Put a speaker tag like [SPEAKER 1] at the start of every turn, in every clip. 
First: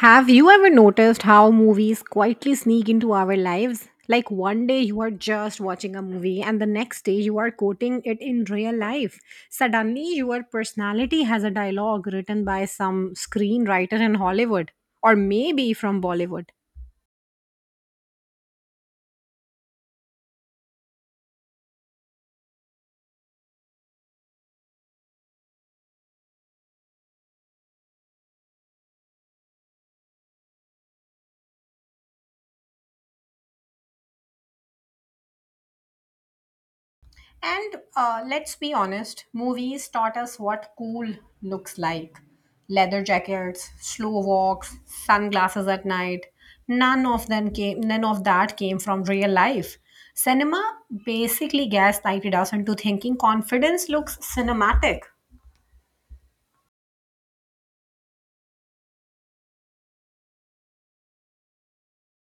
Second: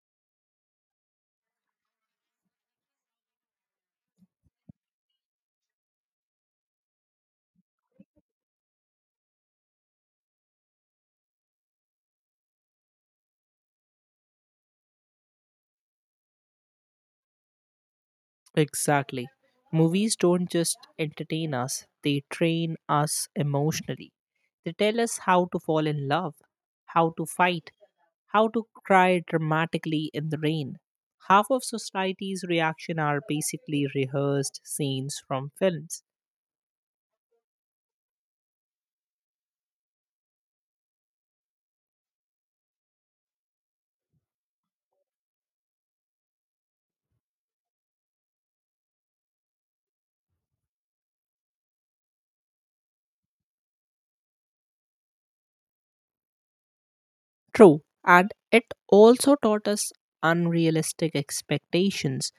[SPEAKER 1] Have you ever noticed how movies quietly sneak into our lives? Like one day you are just watching a movie, and the next day you are quoting it in real life. Suddenly, your personality has a dialogue written by some screenwriter in Hollywood or maybe from Bollywood.
[SPEAKER 2] Exactly. Movies don't just entertain us, they train us emotionally. They tell us how to fall in love, how to fight, how to cry dramatically in the rain. Half of society's reaction are basically rehearsed scenes from films.
[SPEAKER 1] And Let's be honest, movies taught us what cool looks like: leather jackets, slow walks, sunglasses at night. None of that came from real life. Cinema basically gaslighted us into thinking confidence looks cinematic.
[SPEAKER 2] True, and it also taught us unrealistic expectations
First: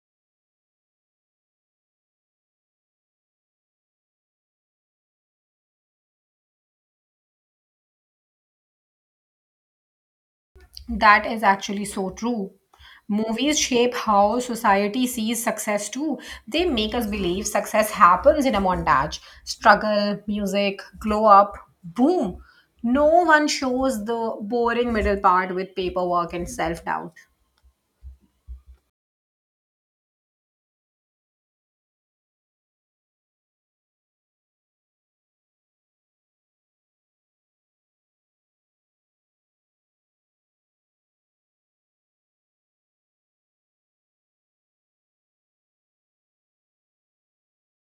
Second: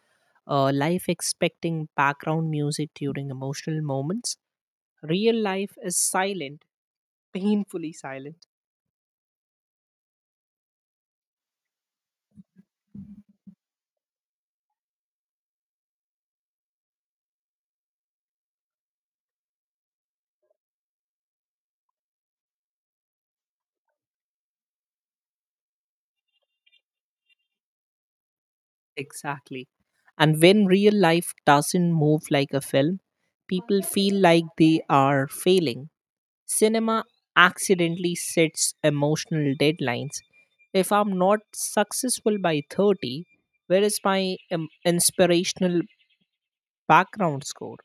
[SPEAKER 2] life expecting background music during emotional moments. Real life is silent, painfully silent.
[SPEAKER 1] That is actually so true. Movies shape how society sees success too. They make us believe success happens in a montage: struggle, music, glow up, boom. No one shows the boring middle part with paperwork and self doubt.
[SPEAKER 2] Exactly. And when real life doesn't move like a film, people feel like they are failing. Cinema accidentally sets emotional deadlines. If I'm not successful by 30, where is my inspirational background score?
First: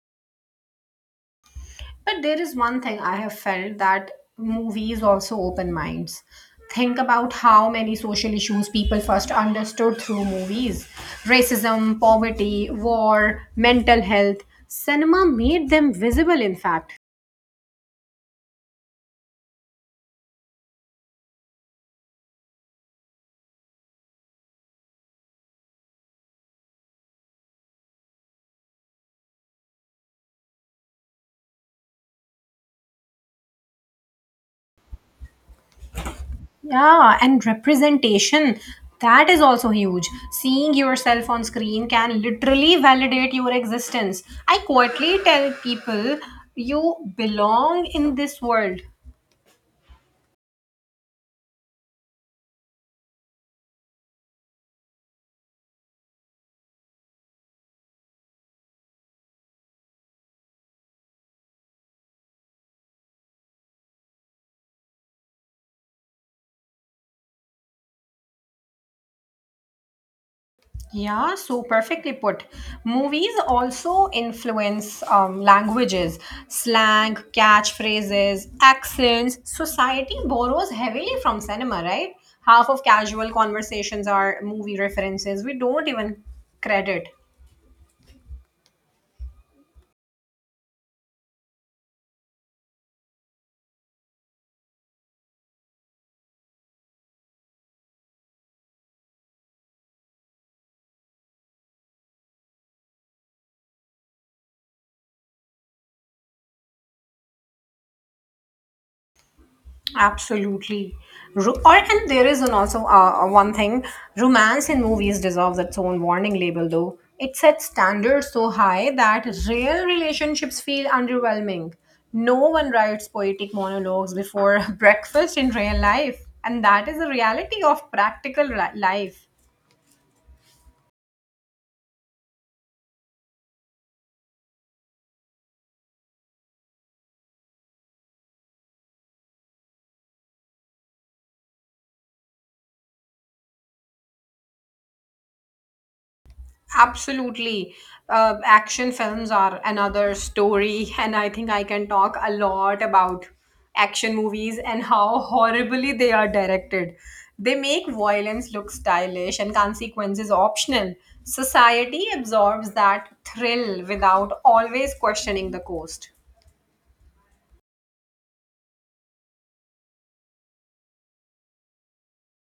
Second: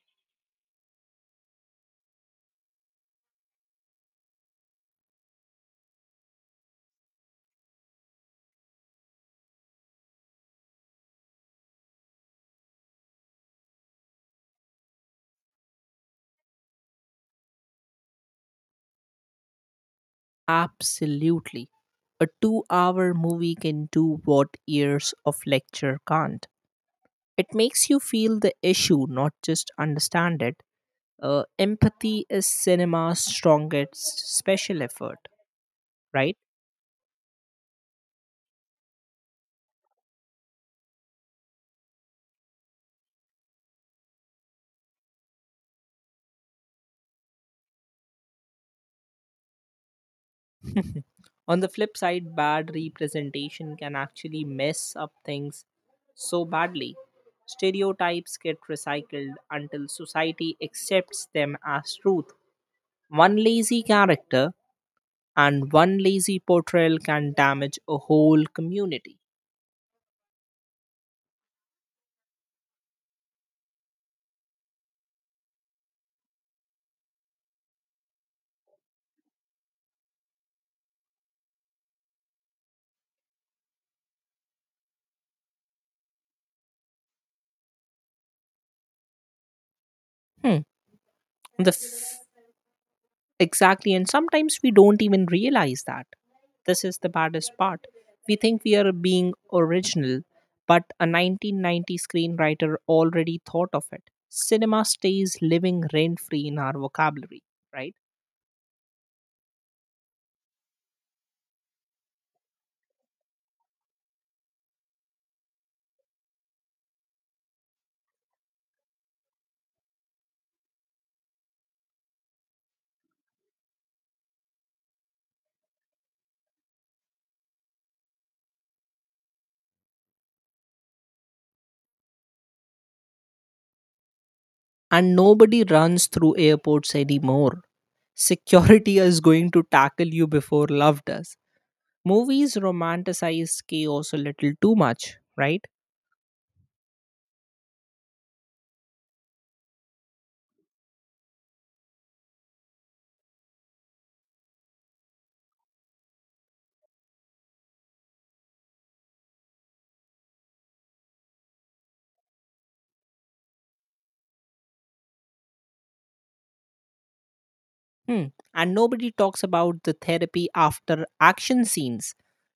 [SPEAKER 1] But there is one thing I have felt, that movies also open minds. Think about how many social issues people first understood through movies: racism, poverty, war, mental health. Cinema made them visible, in fact.
[SPEAKER 2] Absolutely. A 2-hour movie can do what years of lecture can't. It makes you feel the issue, not just understand it. Empathy is cinema's strongest special effort, right?
[SPEAKER 1] Yeah, and representation. That is also huge. Seeing yourself on screen can literally validate your existence. I quietly tell people, you belong in this world.
[SPEAKER 2] On the flip side, bad representation can actually mess up things so badly. Stereotypes get recycled until society accepts them as truth. One lazy character and one lazy portrayal can damage a whole community.
[SPEAKER 1] Yeah, so perfectly put. Movies also influence languages, slang, catchphrases, accents. Society borrows heavily from cinema, right? Half of casual conversations are movie references. We don't even credit.
[SPEAKER 2] Hmm. On the Exactly, and sometimes we don't even realize that. This is the baddest part. We think we are being original, but a 1990 screenwriter already thought of it. Cinema stays living rent free in our vocabulary, right?
[SPEAKER 1] Absolutely. Ro- or And there is an also one thing: romance in movies deserves its own warning label though. It sets standards so high that real relationships feel underwhelming. No one writes poetic monologues before breakfast in real life, and that is the reality of practical life.
[SPEAKER 2] And nobody runs through airports anymore. Security is going to tackle you before love does. Movies romanticize chaos a little too much, right?
[SPEAKER 1] Absolutely. Action films are another story, and I think I can talk a lot about action movies and how horribly they are directed. They make violence look stylish and consequences optional. Society absorbs that thrill without always questioning the cost.
[SPEAKER 2] Hmm. And nobody talks about the therapy after action scenes.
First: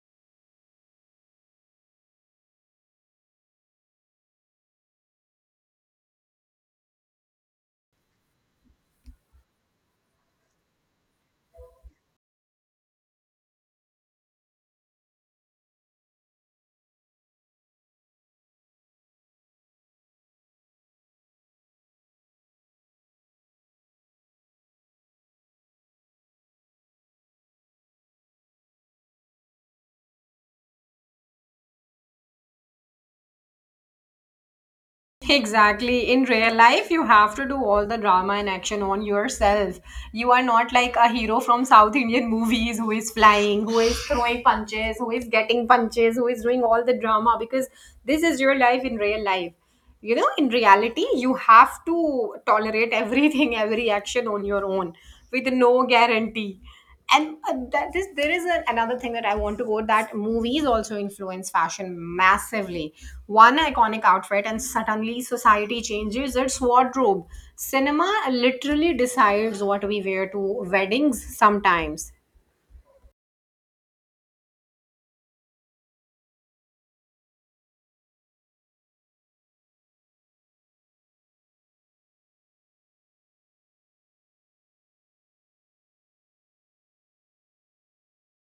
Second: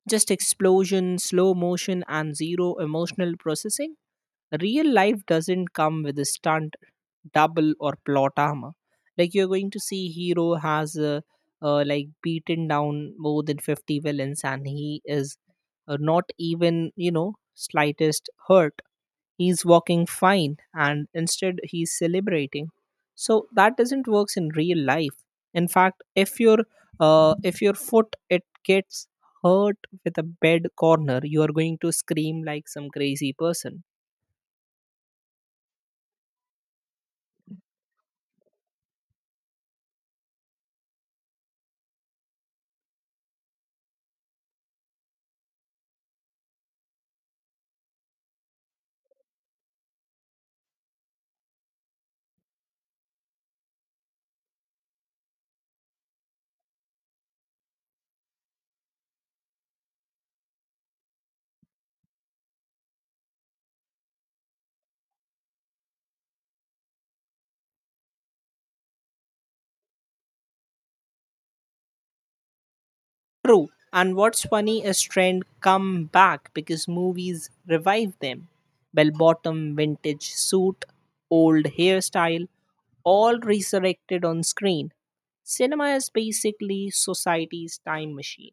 [SPEAKER 2] Just explosion, slow motion, and zero emotional processing. Real life doesn't come with a stunt, double, or plot armor. Like you're going to see, hero has like beaten down more than 50 villains, and he is not even slightest hurt. He's walking fine and instead he's celebrating. So that doesn't works in real life. In fact, if your foot it gets hurt with a bed corner, you are going to scream like some crazy person.
[SPEAKER 1] Exactly. In real life, you have to do all the drama and action on yourself. You are not like a hero from South Indian movies, who is flying, who is throwing punches, who is getting punches, who is doing all the drama, because this is your life. In real life, you know, in reality, you have to tolerate everything, every action on your own, with no guarantee. And that is, there is a, another thing that I want to go: that movies also influence fashion massively. One iconic outfit and suddenly society changes its wardrobe. Cinema literally decides what we wear to weddings sometimes.
[SPEAKER 2] True. And what's funny is trend come back because movies revive them. Bell bottom, vintage suit, old hairstyle, all resurrected on screen. Cinema is basically society's time machine.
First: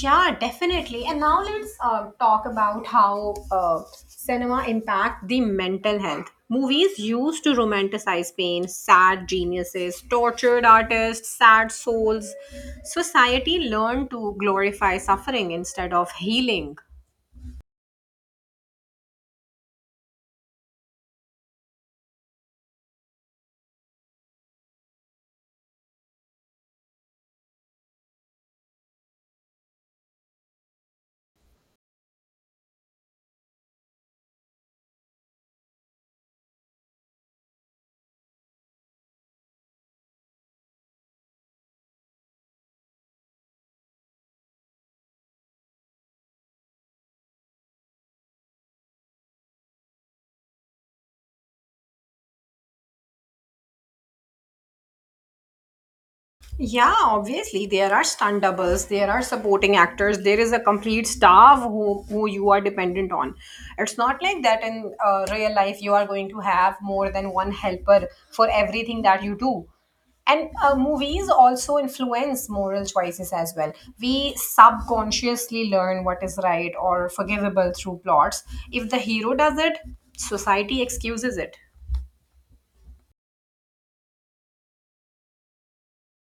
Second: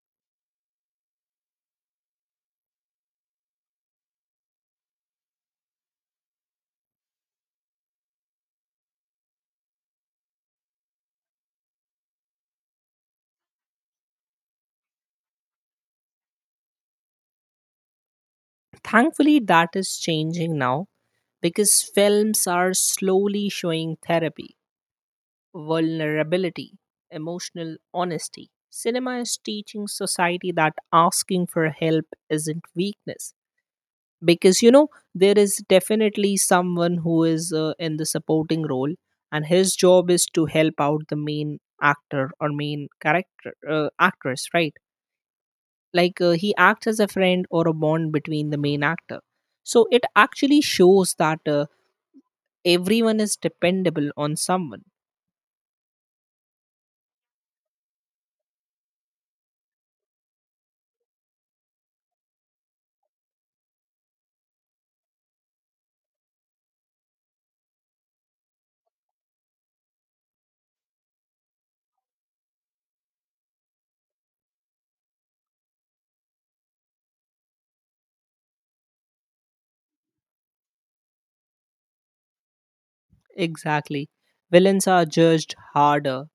[SPEAKER 1] Yeah, definitely. And now let's talk about how cinema impact the mental health. Movies used to romanticize pain, sad geniuses, tortured artists, sad souls. Society learned to glorify suffering instead of healing.
[SPEAKER 2] Thankfully, that is changing now because films are slowly showing therapy, vulnerability, emotional honesty. Cinema is teaching society that asking for help isn't weakness. Because, there is definitely someone who is in the supporting role, and his job is to help out the main actor or main character, actress, right? Like he acts as a friend or a bond between the main actor. So it actually shows that everyone is dependable on someone.
[SPEAKER 1] Yeah, obviously there are stunt doubles, there are supporting actors, there is a complete staff who you are dependent on. It's not like that in real life you are going to have more than one helper for everything that you do. And movies also influence moral choices as well. We subconsciously learn what is right or forgivable through plots. If the hero does it, society excuses it.
[SPEAKER 2] Exactly. Villains are judged harder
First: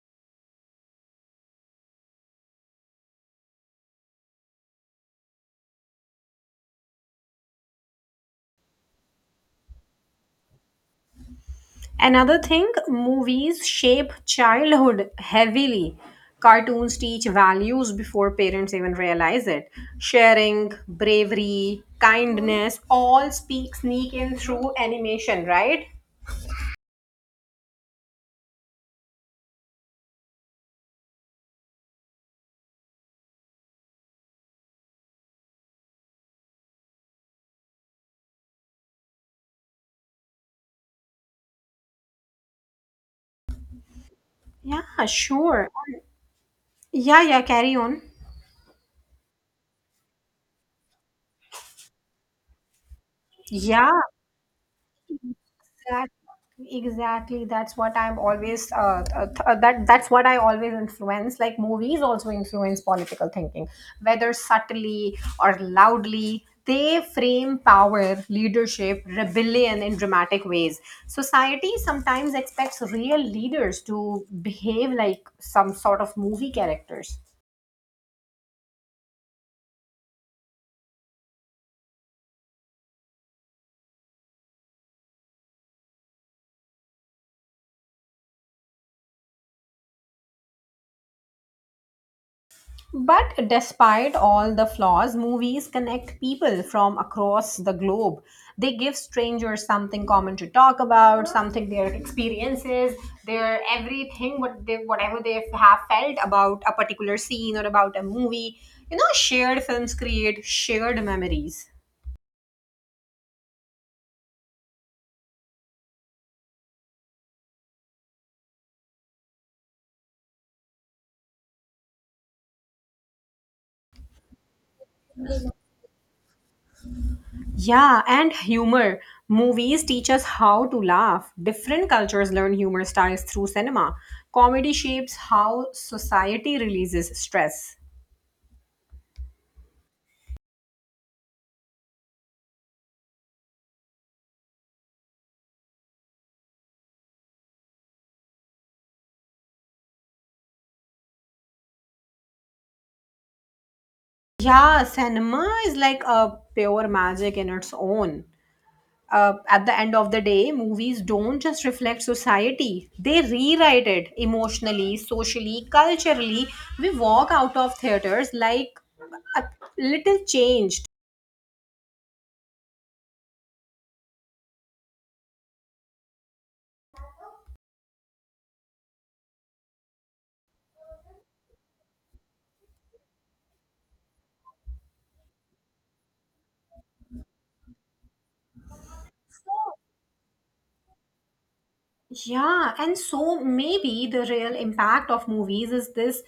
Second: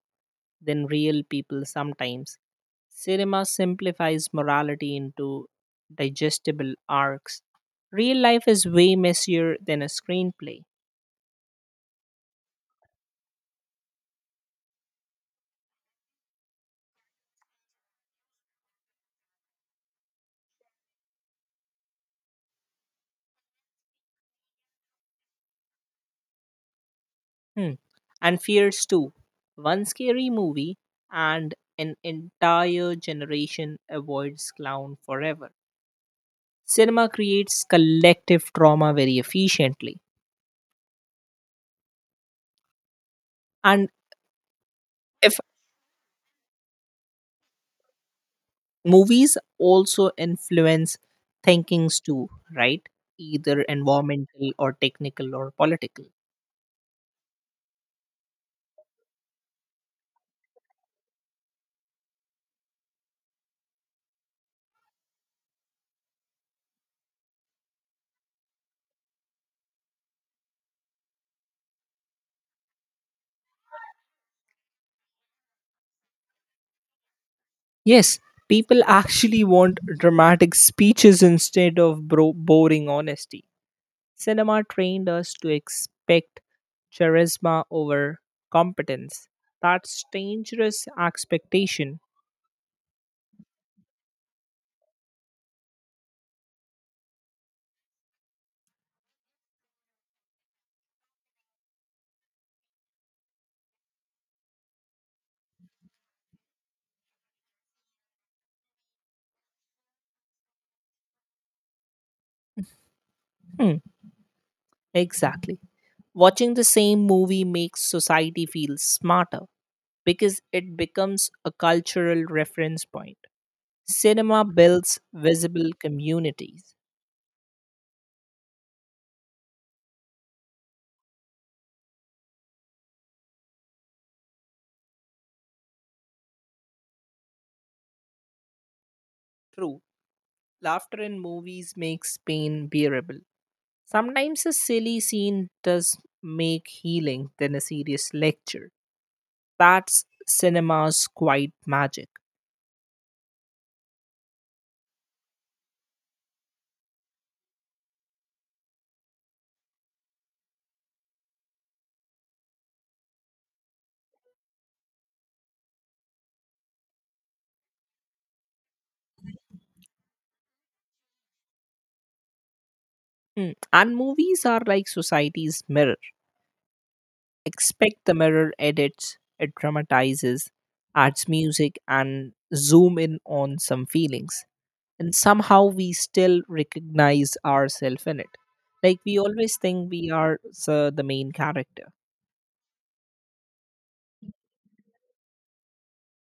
[SPEAKER 2] than real people sometimes. Cinema simplifies morality into digestible arcs. Real life is way messier than a screenplay.
[SPEAKER 1] Another thing, movies shape childhood heavily. Cartoons teach values before parents even realize it. Sharing, bravery, kindness, all speak sneak in through animation, right?
[SPEAKER 2] Hmm. And fears too. One scary movie and an entire generation avoids clown forever. Cinema creates collective trauma very efficiently. And
[SPEAKER 1] Yeah,
[SPEAKER 2] if
[SPEAKER 1] sure. Yeah, yeah, carry on.
[SPEAKER 2] movies also influence thinkings too, right? Either
[SPEAKER 1] Yeah,
[SPEAKER 2] environmental or technical or political.
[SPEAKER 1] exactly, exactly. That that's what I always influence. Like movies also influence political thinking, whether subtly or loudly. They frame power, leadership, rebellion in dramatic ways. Society sometimes expects real leaders to behave like some sort of movie characters.
[SPEAKER 2] Yes, people actually want dramatic speeches instead of boring honesty. Cinema trained us to expect charisma over competence. That's dangerous expectation.
[SPEAKER 1] But despite all the flaws, movies connect people from across the globe. They give strangers something common to talk about, something their experiences, their everything, what they, whatever they have felt about a particular scene or about a movie. You know, shared films create shared memories.
[SPEAKER 2] Hmm, exactly. Watching the same movie makes society feel smarter because it becomes a cultural reference point. Cinema builds visible communities.
[SPEAKER 1] Yeah, and humor. Movies teach us how to laugh. Different cultures learn humor styles through cinema. Comedy shapes how society releases stress.
[SPEAKER 2] True, laughter in movies makes pain bearable. Sometimes a silly scene does make healing than a serious lecture. That's cinema's quiet magic.
[SPEAKER 1] Yeah, cinema is like a pure magic in its own. At the end of the day, movies don't just reflect society, they rewrite it emotionally, socially, culturally. We walk out of theaters like a little changed.
[SPEAKER 2] And movies are like society's mirror. Expect the mirror edits, it dramatizes, adds music, and zoom in on some feelings. And somehow we still recognize ourselves in it. Like we always think we are the main character.
[SPEAKER 1] Yeah, and so maybe the real impact of movies is this:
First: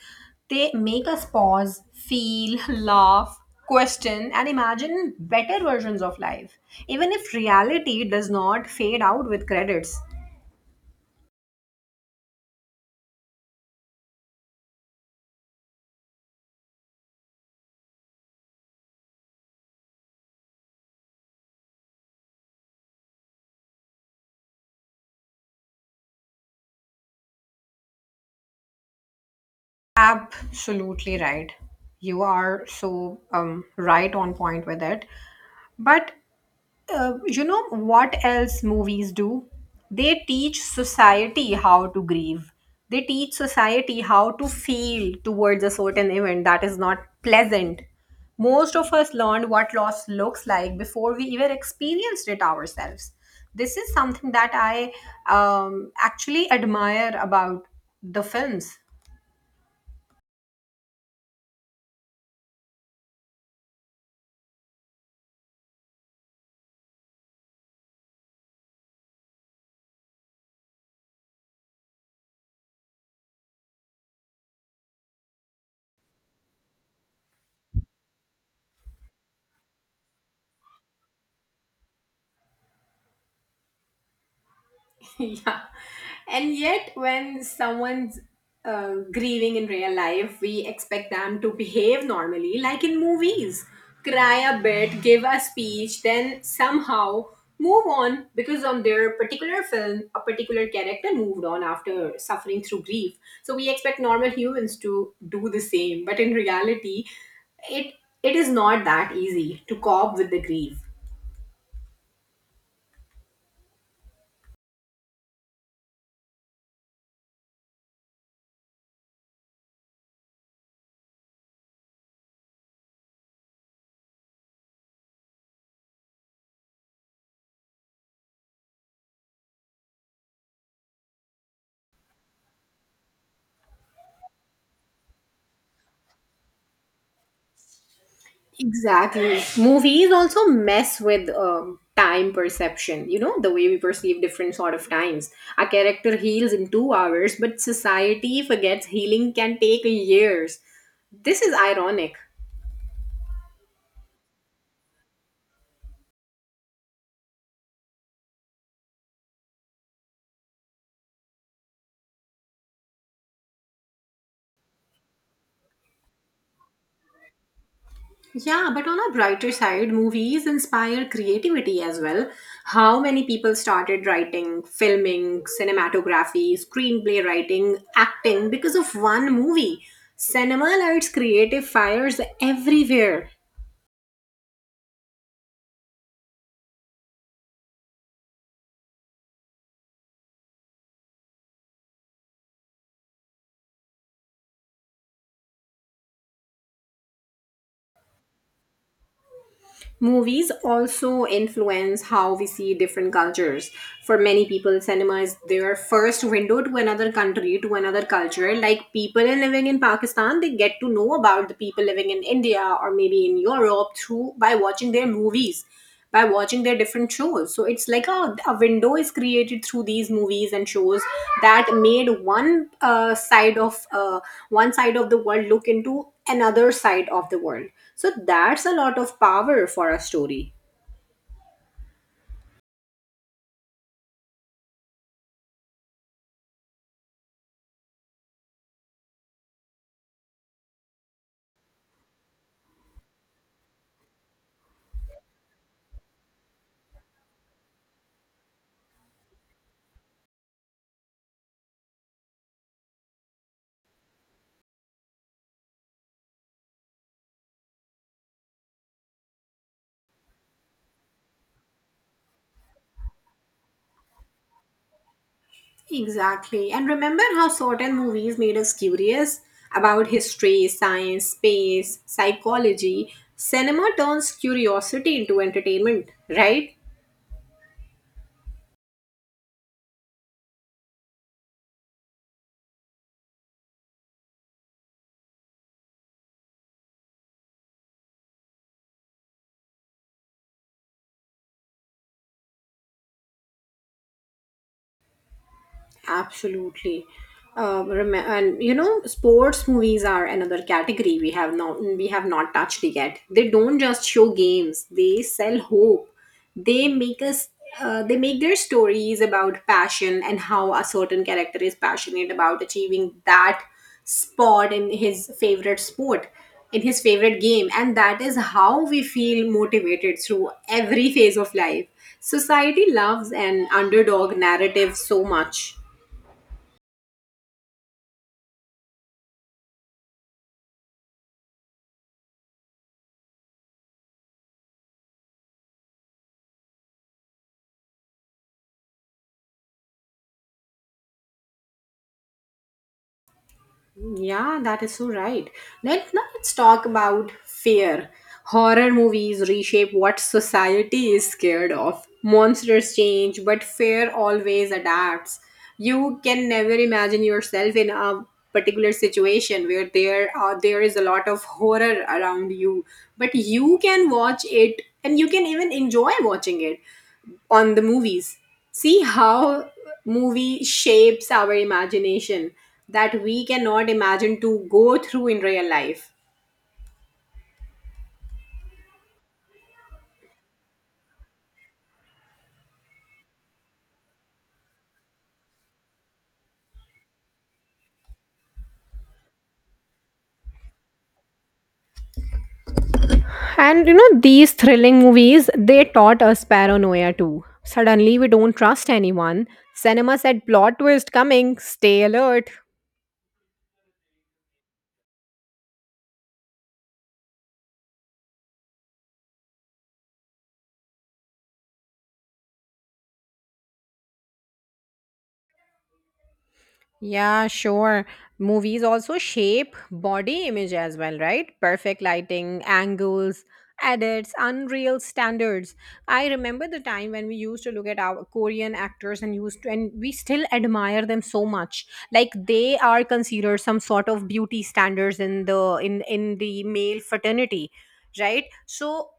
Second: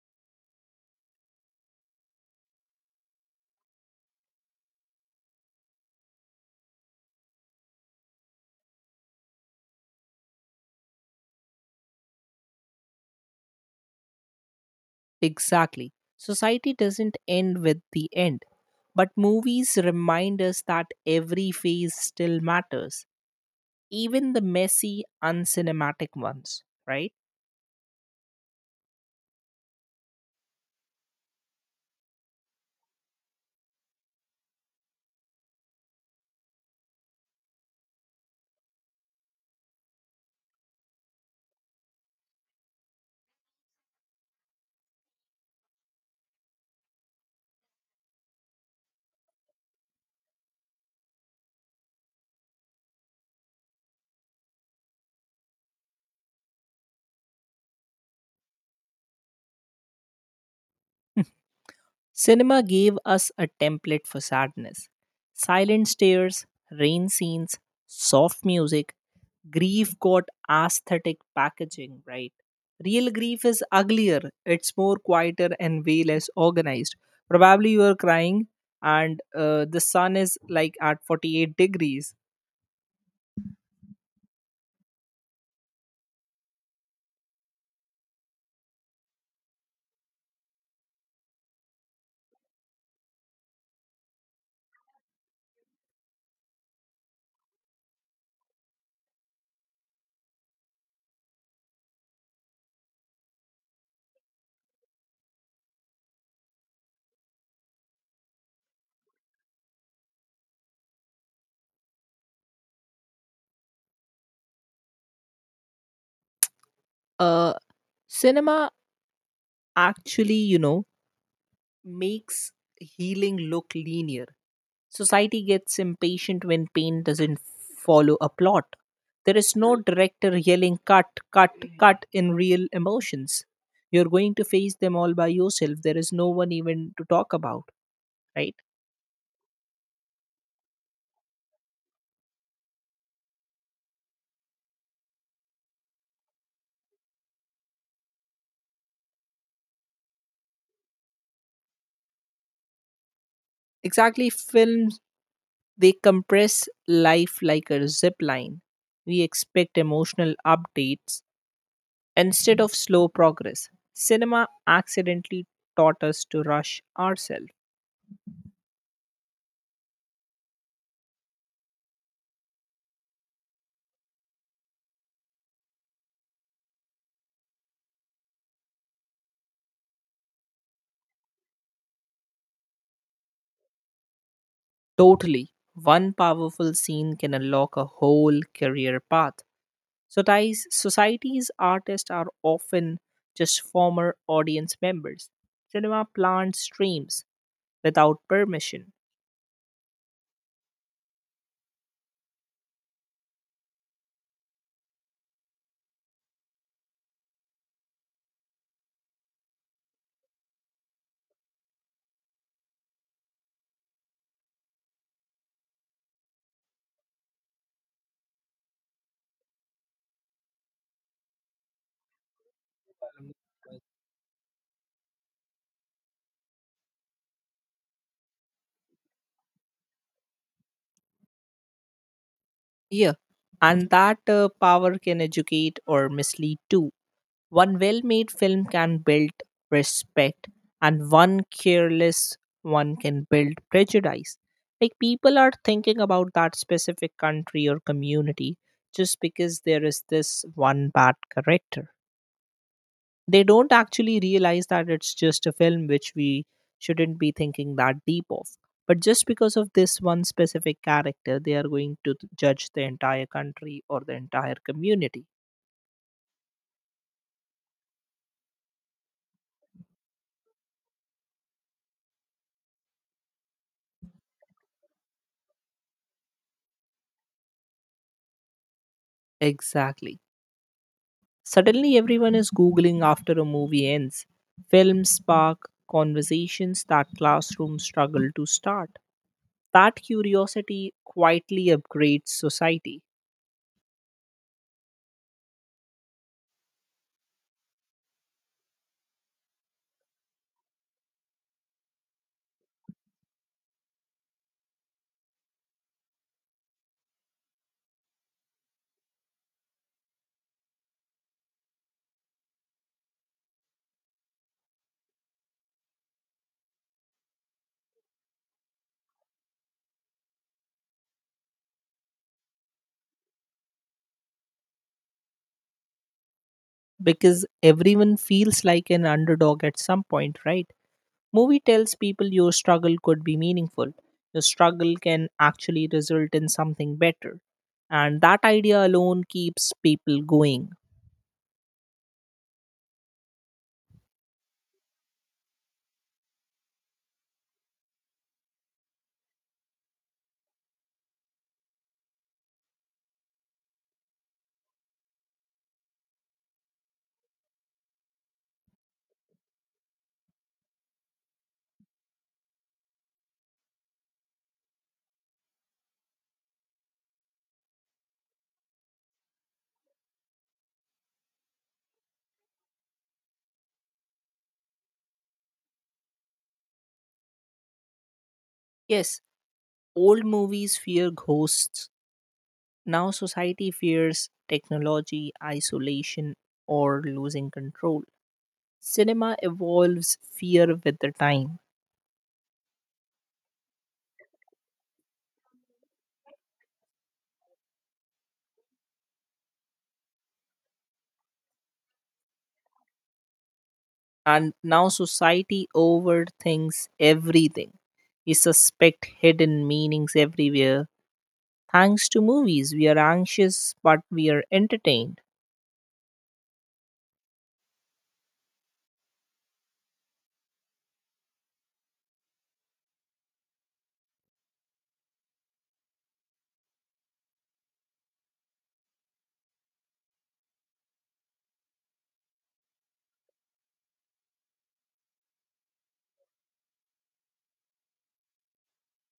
[SPEAKER 1] they make us pause, feel, laugh, question, and imagine better versions of life, even if reality does not fade out with credits.
[SPEAKER 2] Exactly. Society doesn't end with the end, but movies remind us that every phase still matters, even the messy, uncinematic ones, right?
[SPEAKER 1] Absolutely right. You are so right on point with it. But you know what else movies do? They teach society how to grieve. They teach society how to feel towards a certain event that is not pleasant. Most of us learned what loss looks like before we even experienced it ourselves. This is something that I actually admire about the films.
[SPEAKER 2] Cinema gave us a template for sadness. Silent stares, rain scenes, soft music, grief got aesthetic packaging, right? Real grief is uglier, it's more quieter and way less organized. Probably you are crying and the sun is like at 48 degrees.
[SPEAKER 1] Yeah, and yet when someone's grieving in real life, we expect them to behave normally, like in movies: cry a bit, give a speech, then somehow move on, because on their particular film a particular character moved on after suffering through grief, so we expect normal humans to do the same. But in reality, it it is not that easy to cope with the grief.
[SPEAKER 2] Uh, Cinema actually, makes healing look linear. Society gets impatient when pain doesn't follow a plot. There is no director yelling cut, cut, cut in real emotions. You're going to face them all by yourself. There is no one even to talk about, right?
[SPEAKER 1] Exactly. Movies also mess with time perception, you know, the way we perceive different sort of times. A character heals in 2 hours, but society forgets healing can take years. This is ironic.
[SPEAKER 2] Exactly, films they compress life like a zip line. We expect emotional updates instead of slow progress. Cinema accidentally taught us to rush ourselves.
[SPEAKER 1] Yeah, but on a brighter side, movies inspire creativity as well. How many people started writing, filming, cinematography, screenplay writing, acting because of one movie? Cinema lights creative fires everywhere.
[SPEAKER 2] Totally. One powerful scene can unlock a whole career path. So, ties, society's artists are often just former audience members. Cinema plants streams without permission.
[SPEAKER 1] Movies also influence how we see different cultures. For many people, cinema is their first window to another country, to another culture. Like people living in Pakistan, they get to know about the people living in India or maybe in Europe through by watching their movies, by watching their different shows. So it's like a window is created through these movies and shows that made one side of the world look into another side of the world. So that's a lot of power for a story.
[SPEAKER 2] Yeah. And that power can educate or mislead too. One well made film can build respect, and one careless one can build prejudice. Like people are thinking about that specific country or community just because there is this one bad character. They don't actually realize that it's just a film which we shouldn't be thinking that deep of. But just because of this one specific character, they are going to judge the entire country or the entire community.
[SPEAKER 1] Exactly. And remember how certain movies made us curious about history, science, space, psychology. Cinema turns curiosity into entertainment, right?
[SPEAKER 2] Exactly. Suddenly, everyone is Googling after a movie ends. Films spark conversations that classrooms struggle to start. That curiosity quietly upgrades society.
[SPEAKER 1] Absolutely. And you know, sports movies are another category we have not touched yet. They don't just show games; they sell hope. They make us. They make their stories about passion and how a certain character is passionate about achieving that spot in his favorite sport, in his favorite game, and that is how we feel motivated through every phase of life. Society loves an underdog narrative so much.
[SPEAKER 2] Because everyone feels like an underdog at some point, right? Movie tells people your struggle could be meaningful. Your struggle can actually result in something better. And that idea alone keeps people going.
[SPEAKER 1] Yeah, that is so right. Let's talk about fear. Horror movies reshape what society is scared of. Monsters change, but fear always adapts. You can never imagine yourself in a particular situation where there is a lot of horror around you, but you can watch it and you can even enjoy watching it on the movies. See how movie shapes our imagination that we cannot imagine to go through in real life.
[SPEAKER 2] Yes, old movies fear ghosts. Now, society fears technology, isolation, or losing control. Cinema evolves fear with the time,
[SPEAKER 1] And you know, these thrilling movies, they taught us paranoia too. Suddenly, we don't trust anyone. Cinema said plot twist coming, stay alert.
[SPEAKER 2] and now society overthinks everything. We suspect hidden meanings everywhere. Thanks to movies, we are anxious but we are entertained.
[SPEAKER 1] Yeah, sure. Movies also shape body image as well, right? Perfect lighting, angles, edits, unreal standards. I remember the time when we used to look at our Korean actors and used to, and we still admire them so much. Like they are considered some sort of beauty standards in the male fraternity, right? So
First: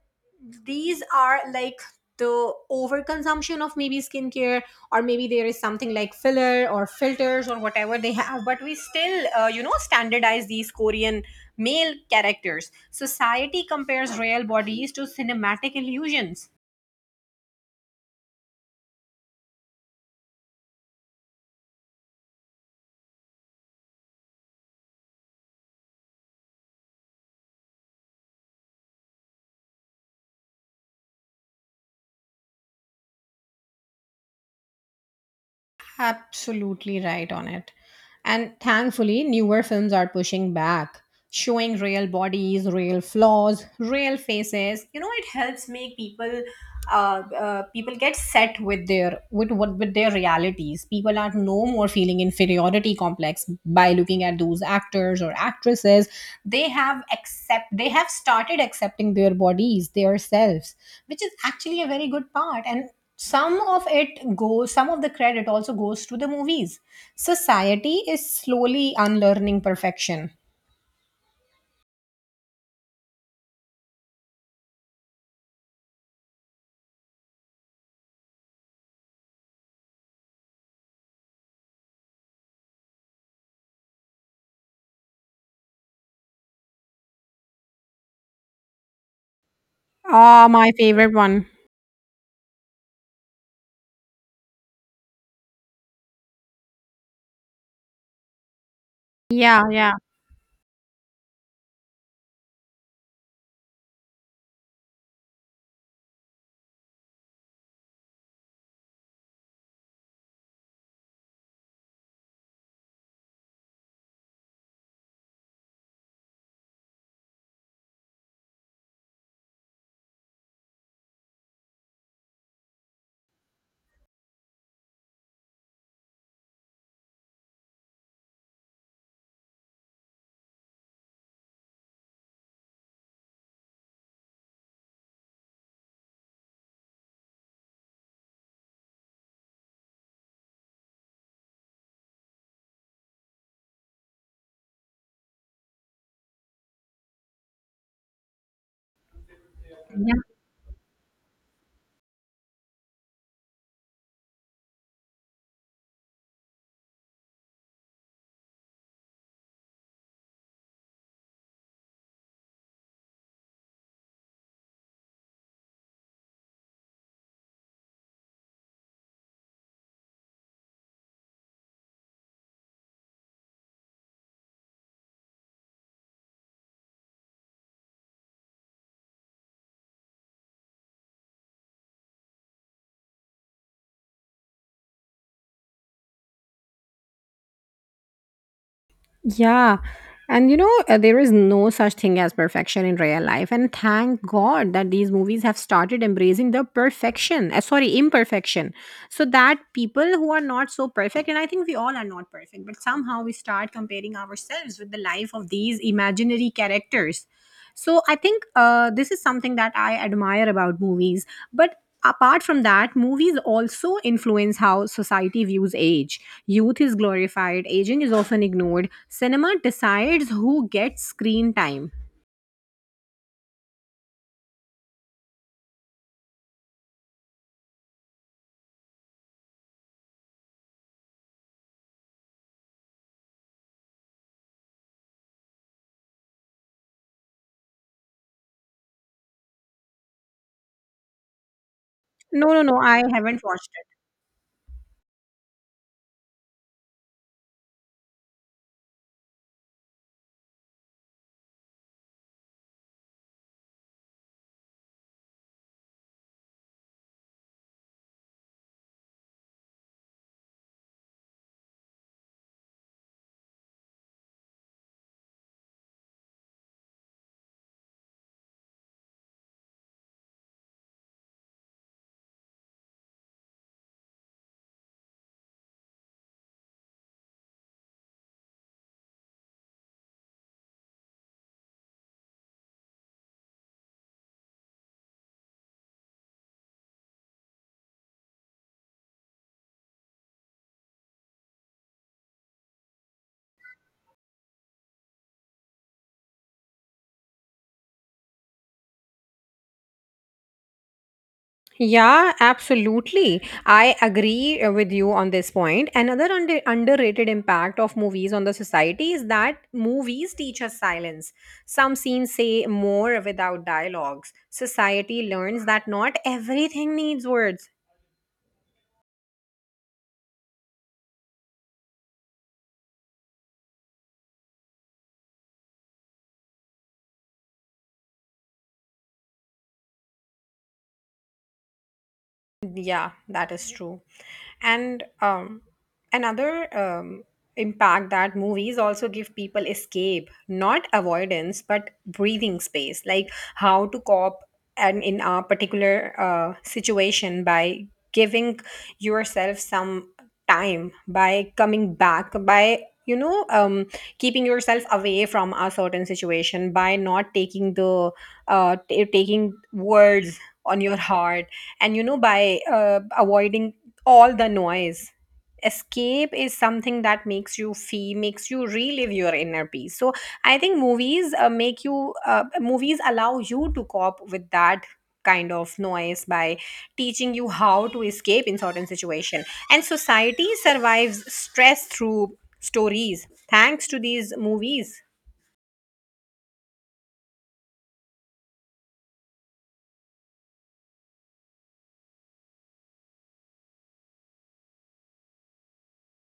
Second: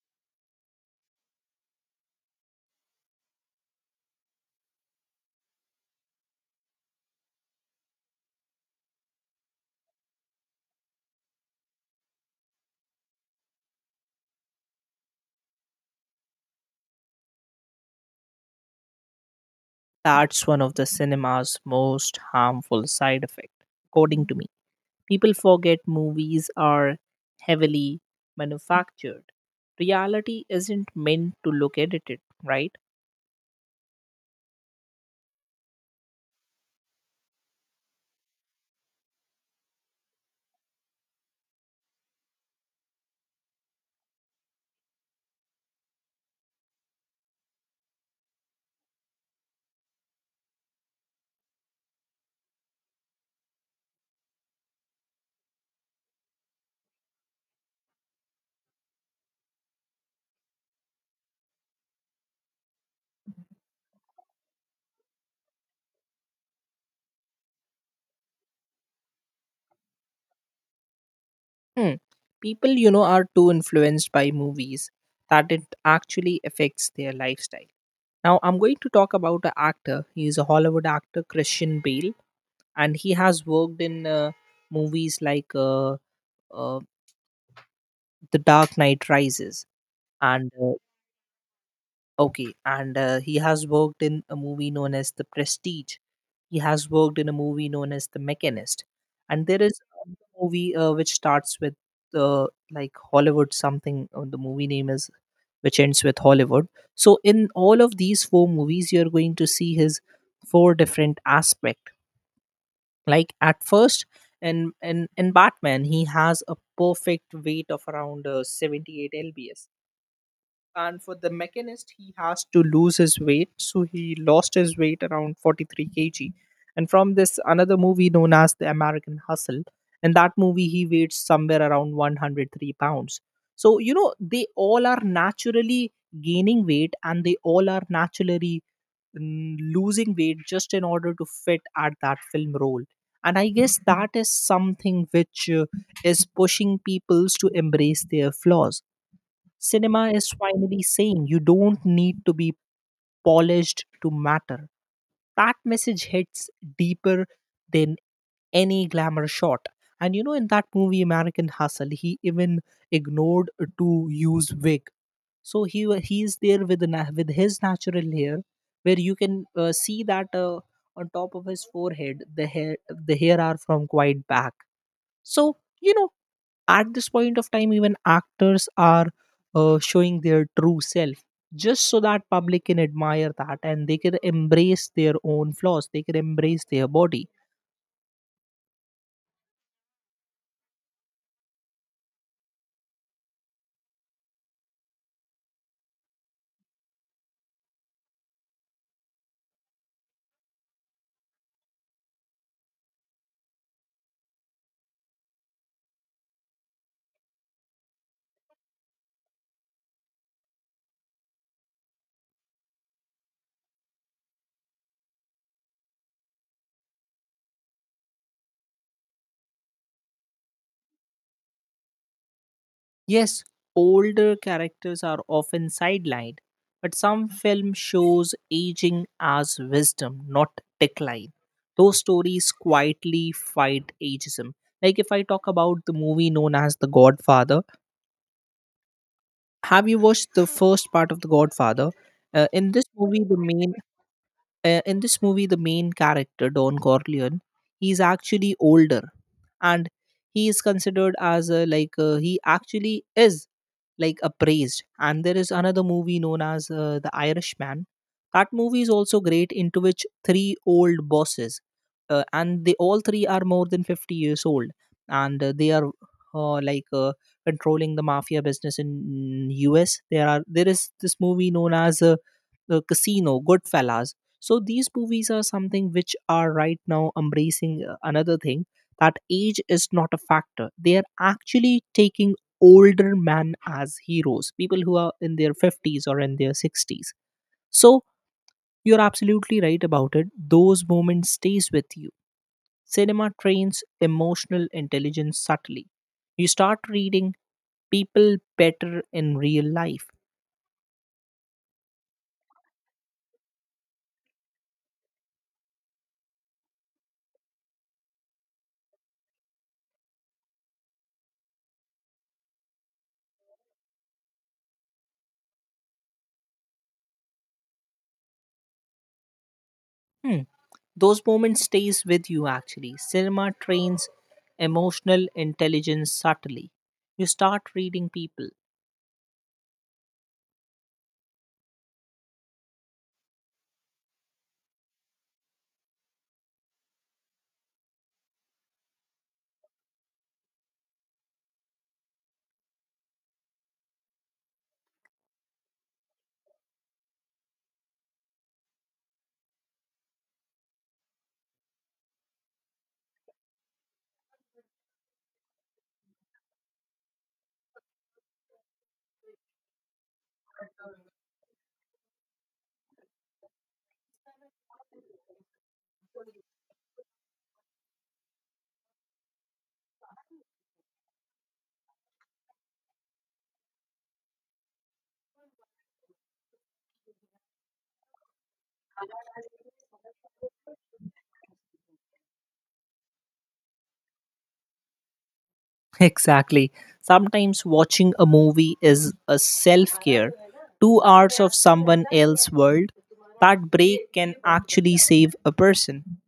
[SPEAKER 1] these are like the overconsumption of maybe skincare, or maybe there is something like filler or filters or whatever they have, but we still you know, standardize these Korean male characters. Society compares real bodies to cinematic illusions.
[SPEAKER 2] That's one of the cinema's most harmful side effects, according to me. People forget movies are heavily manufactured. Reality isn't meant to look edited, right?
[SPEAKER 1] Absolutely right on it. And thankfully newer films are pushing back, showing real bodies, real flaws, real faces. You know, it helps make people people get set with their with their realities. People are no more feeling inferiority complex by looking at those actors or actresses. They have started accepting their bodies, their selves, which is actually a very good part. And some of the credit also goes to the movies. Society is slowly unlearning perfection.
[SPEAKER 2] Hmm. People, are too influenced by movies that it actually affects their lifestyle. Now, I'm going to talk about an actor. He is a Hollywood actor, Christian Bale, and he has worked in movies like uh, The Dark Knight Rises,
[SPEAKER 1] Oh,
[SPEAKER 2] and
[SPEAKER 1] my favorite one.
[SPEAKER 2] okay, and he has worked in a movie known as The Prestige. He has worked in a movie known as The Mechanist, and there
[SPEAKER 1] Yeah,
[SPEAKER 2] is
[SPEAKER 1] yeah.
[SPEAKER 2] another movie which starts with uh, like Hollywood something. The movie name is which ends with Hollywood. So in all of these four movies, you're going to see his four different aspect. Like at first, in Batman, he has a perfect weight of around 78 lbs. And for the mechanist he has to lose his weight, so he lost his weight around 43 kg. And from this another movie known as The American Hustle, in that movie he weighs somewhere around 103 pounds. So they all are naturally gaining weight and they all are naturally losing weight just in order to fit at that film role. And I guess that is something which is pushing peoples to embrace their flaws. Cinema is finally saying you don't need to be polished to matter. That message hits deeper than any glamour shot. And in that movie, American Hustle, he even ignored to use wig. So he is there with the with his natural hair, where you can see that on top of his forehead, the hair are from quite back. So at this point of time even actors are showing their true self just so that public can admire that and they can embrace their own flaws. They can embrace their body.
[SPEAKER 1] Yeah. And you know, there is no such thing as perfection in real life. And thank God that these movies have started embracing the perfection, sorry, imperfection. So that people who are not so perfect, and I think we all are not perfect, but somehow we start comparing ourselves with the life of these imaginary characters. So I think this is something that I admire about movies. But apart from that, movies also influence how society views age. Youth is glorified, aging is often ignored. Cinema decides who gets screen time.
[SPEAKER 2] Yes, older characters are often sidelined, but some film shows aging as wisdom, not decline. Those stories quietly fight ageism. Like if I talk about the movie known as The Godfather, have you watched the first part of The Godfather? uh,
[SPEAKER 1] No, no,
[SPEAKER 2] in
[SPEAKER 1] no,
[SPEAKER 2] this
[SPEAKER 1] I
[SPEAKER 2] movie the
[SPEAKER 1] haven't watched.
[SPEAKER 2] main uh, in this movie the main character Don Corleone, he's actually older, and he is considered as a, like he actually is like appraised. And there is another movie known as The Irishman. That movie is also great, into which three old bosses and they all three are more than 50 years old, and they are like controlling the mafia business in US. There is this movie known as The Casino Goodfellas. So these movies are something which are right now embracing another thing, that age is not a factor. They are actually taking older men as heroes, people who are in their 50s or in their 60s. So you're absolutely right about it. Those moments stays with you. Cinema trains emotional intelligence subtly. You start reading people better in real life.
[SPEAKER 1] Yeah, absolutely. I agree with you on this point. Another underrated impact of movies on the society is that movies teach us silence. Some scenes say more without dialogues. Society learns that not everything needs words.
[SPEAKER 2] Hmm. Those moments stays with you actually. Cinema trains emotional intelligence subtly. You start reading people.
[SPEAKER 1] Yeah, that is true. And another impact that movies also give people escape, not avoidance, but breathing space, like how to cope and in a particular situation by giving yourself some time, by coming back, by keeping yourself away from a certain situation, by not taking the taking words on your heart, and by avoiding all the noise. Escape is something that makes you relive your inner peace. So I think movies make you movies allow you to cope with that kind of noise by teaching you how to escape in certain situation, and society survives stress through stories thanks to these movies.
[SPEAKER 2] Exactly. Sometimes watching a movie is a self-care. 2 hours of someone else's world. That break can actually save a person.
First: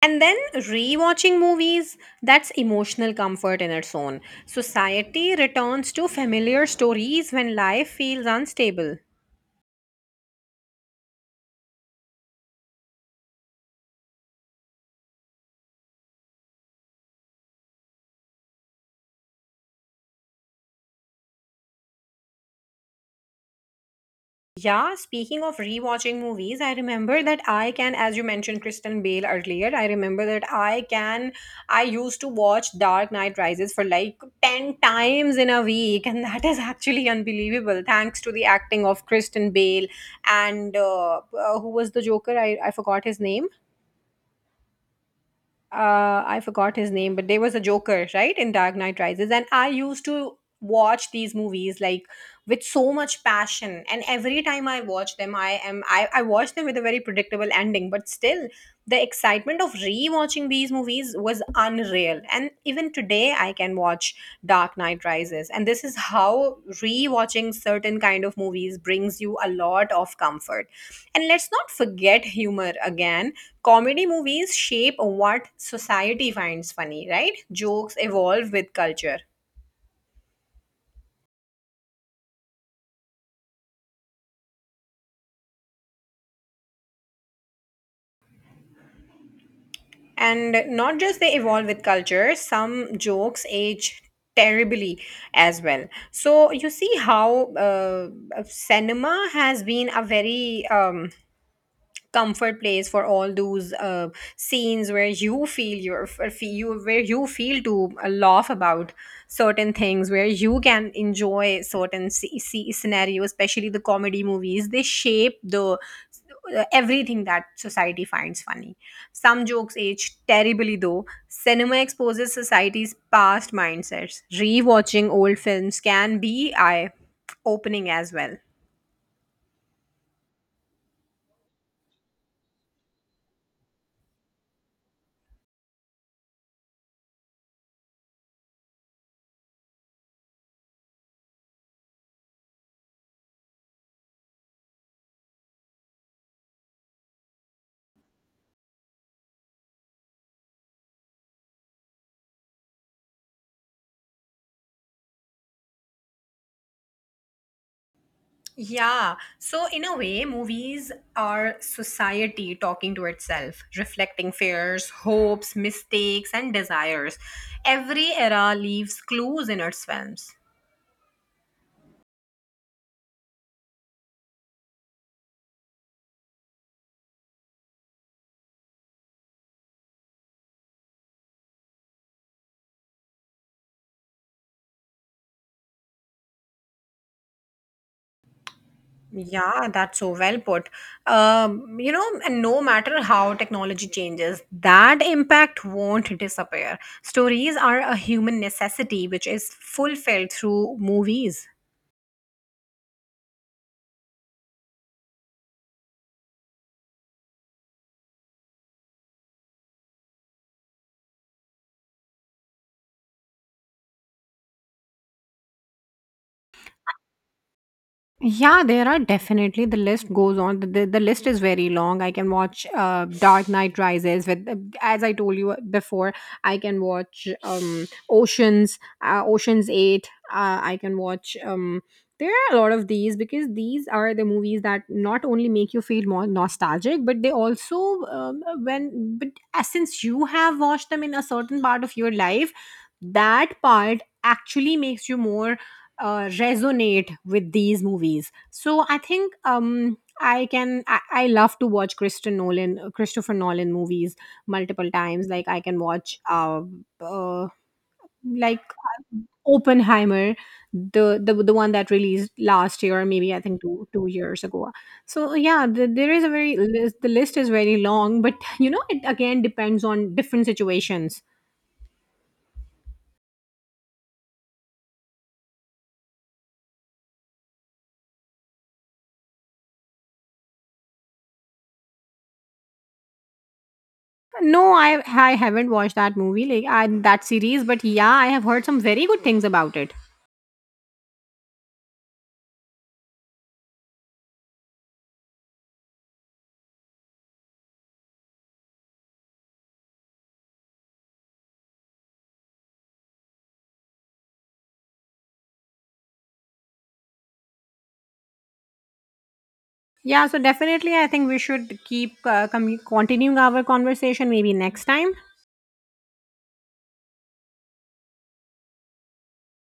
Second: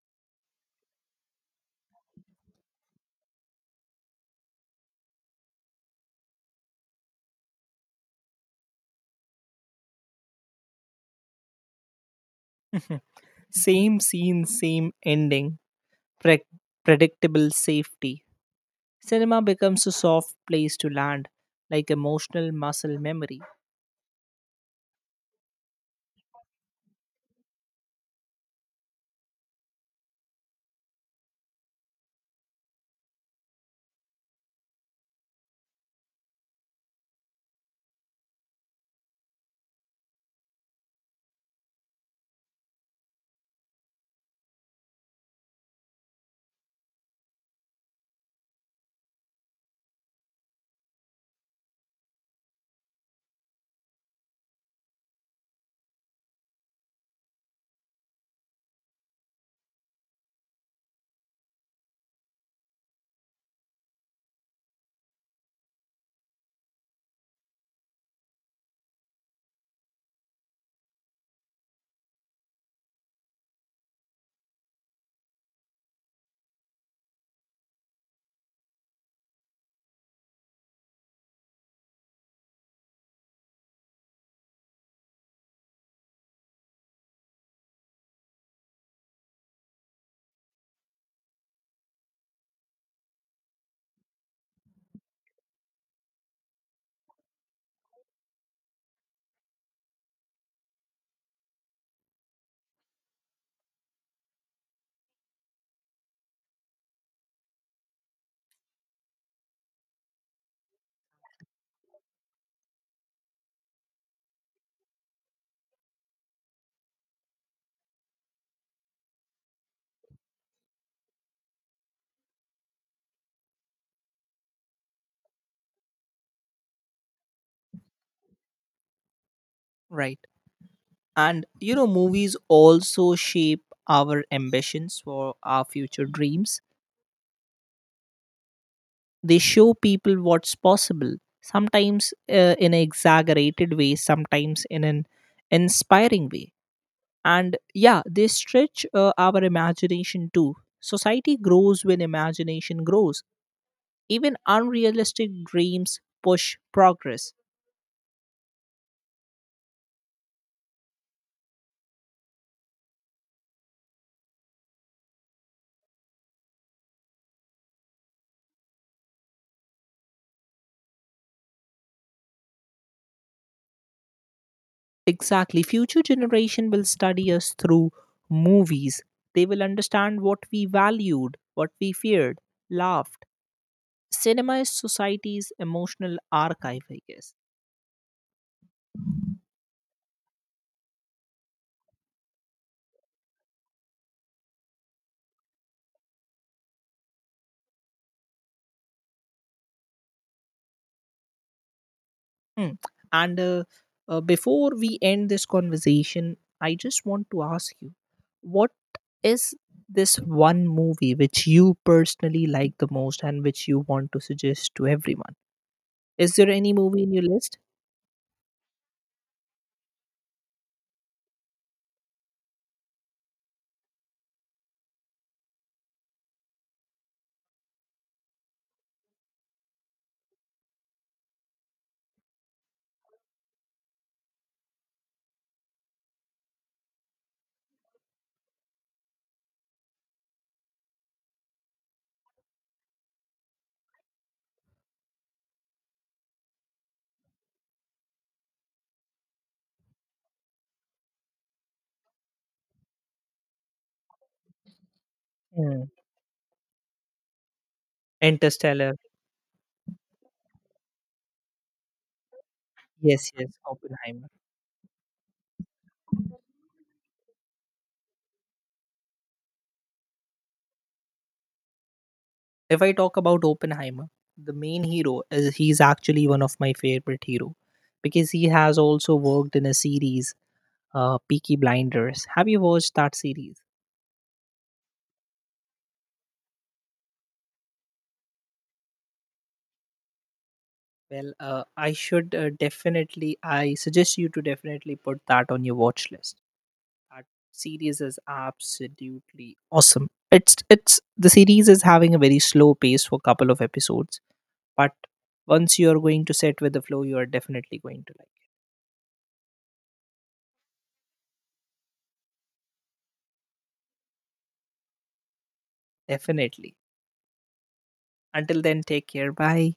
[SPEAKER 1] And then rewatching movies, that's emotional comfort in its own. Society returns to familiar stories when life feels unstable.
[SPEAKER 2] Same scene, same ending. pre- Predictable safety. Cinema becomes a soft place to land, like emotional muscle memory.
[SPEAKER 1] Yeah, speaking of rewatching movies, I remember that I can, as you mentioned Kristen Bale earlier, I remember that I can, I used to watch Dark Knight Rises for like 10 times in a week, and that is actually unbelievable thanks to the acting of Kristen Bale, and who was the Joker? I forgot his name. I forgot his name, but there was a Joker, right, in Dark Knight Rises, and I used to watch these movies like with so much passion. And every time I watch them, I watch them with a very predictable ending, but still the excitement of rewatching these movies was unreal, and even today I can watch Dark Knight Rises. And this is how rewatching certain kind of movies brings you a lot of comfort. And let's not forget humor again. Comedy movies shape what society finds funny, right? Jokes evolve with culture, and not just they evolve with culture, some jokes age terribly as well. So you see how cinema has been a very comfort place for all those scenes where you where you feel to laugh about certain things, where you can enjoy certain see scenarios, especially the comedy movies. They shape the everything that society finds funny. Some jokes age terribly, though. Cinema exposes society's past mindsets. Rewatching old films can be eye opening as well.
[SPEAKER 2] Right. And movies also shape our ambitions for our future dreams. They show people what's possible, sometimes in an exaggerated way, sometimes in an inspiring way. And yeah, they stretch our imagination too. Society grows when imagination grows. Even unrealistic dreams push progress.
[SPEAKER 1] Yeah. So, in a way, movies are society talking to itself, reflecting fears, hopes, mistakes, and desires. Every era leaves clues in its films.
[SPEAKER 2] Exactly. Future generation will study us through movies. They will understand what we valued, what we feared, laughed. Cinema is society's emotional archive, I guess.
[SPEAKER 1] Yeah, that's so well put. You know, and no matter how technology changes, that impact won't disappear. Stories are a human necessity which is fulfilled through movies.
[SPEAKER 2] Hmm. And before we end this conversation, I just want to ask you what is this one movie which you personally like the most and which you want to suggest to everyone? Is there any movie in your list?
[SPEAKER 1] Yeah, there are definitely the list goes on. The list is very long. I can watch Dark Knight Rises with, as I told you before, I can watch Oceans, Oceans Eight. I can watch. There are a lot of these because these are the movies that not only make you feel more nostalgic, but they also when but as since you have watched them in a certain part of your life, that part actually makes you more resonate with these movies. So I think I can. I love to watch Christopher Nolan movies multiple times. Like I can
[SPEAKER 2] Hmm.
[SPEAKER 1] watch, uh, like
[SPEAKER 2] Interstellar.
[SPEAKER 1] Oppenheimer, the one that released last year, or
[SPEAKER 2] Yes,
[SPEAKER 1] maybe I
[SPEAKER 2] yes,
[SPEAKER 1] think two two
[SPEAKER 2] Oppenheimer.
[SPEAKER 1] years ago. So yeah, there is a very list, the list is very long, but you know it again depends on different situations.
[SPEAKER 2] If I talk about Oppenheimer, the main hero is he's actually one of my favorite hero because he has also worked in a series, Peaky Blinders. Have you watched that series?
[SPEAKER 1] No, I haven't watched that movie, like I, that series, but yeah, I have heard some very good things about it.
[SPEAKER 2] Well, I should definitely, I suggest you to definitely put that on your watch list. That series is absolutely awesome. The series is having a very slow pace for couple of episodes, but once you are going to set with the flow, you are definitely going to like.
[SPEAKER 1] Yeah, so definitely, I think we should keep commu continuing our conversation maybe next time.
[SPEAKER 2] Definitely. Until then, take care. Bye.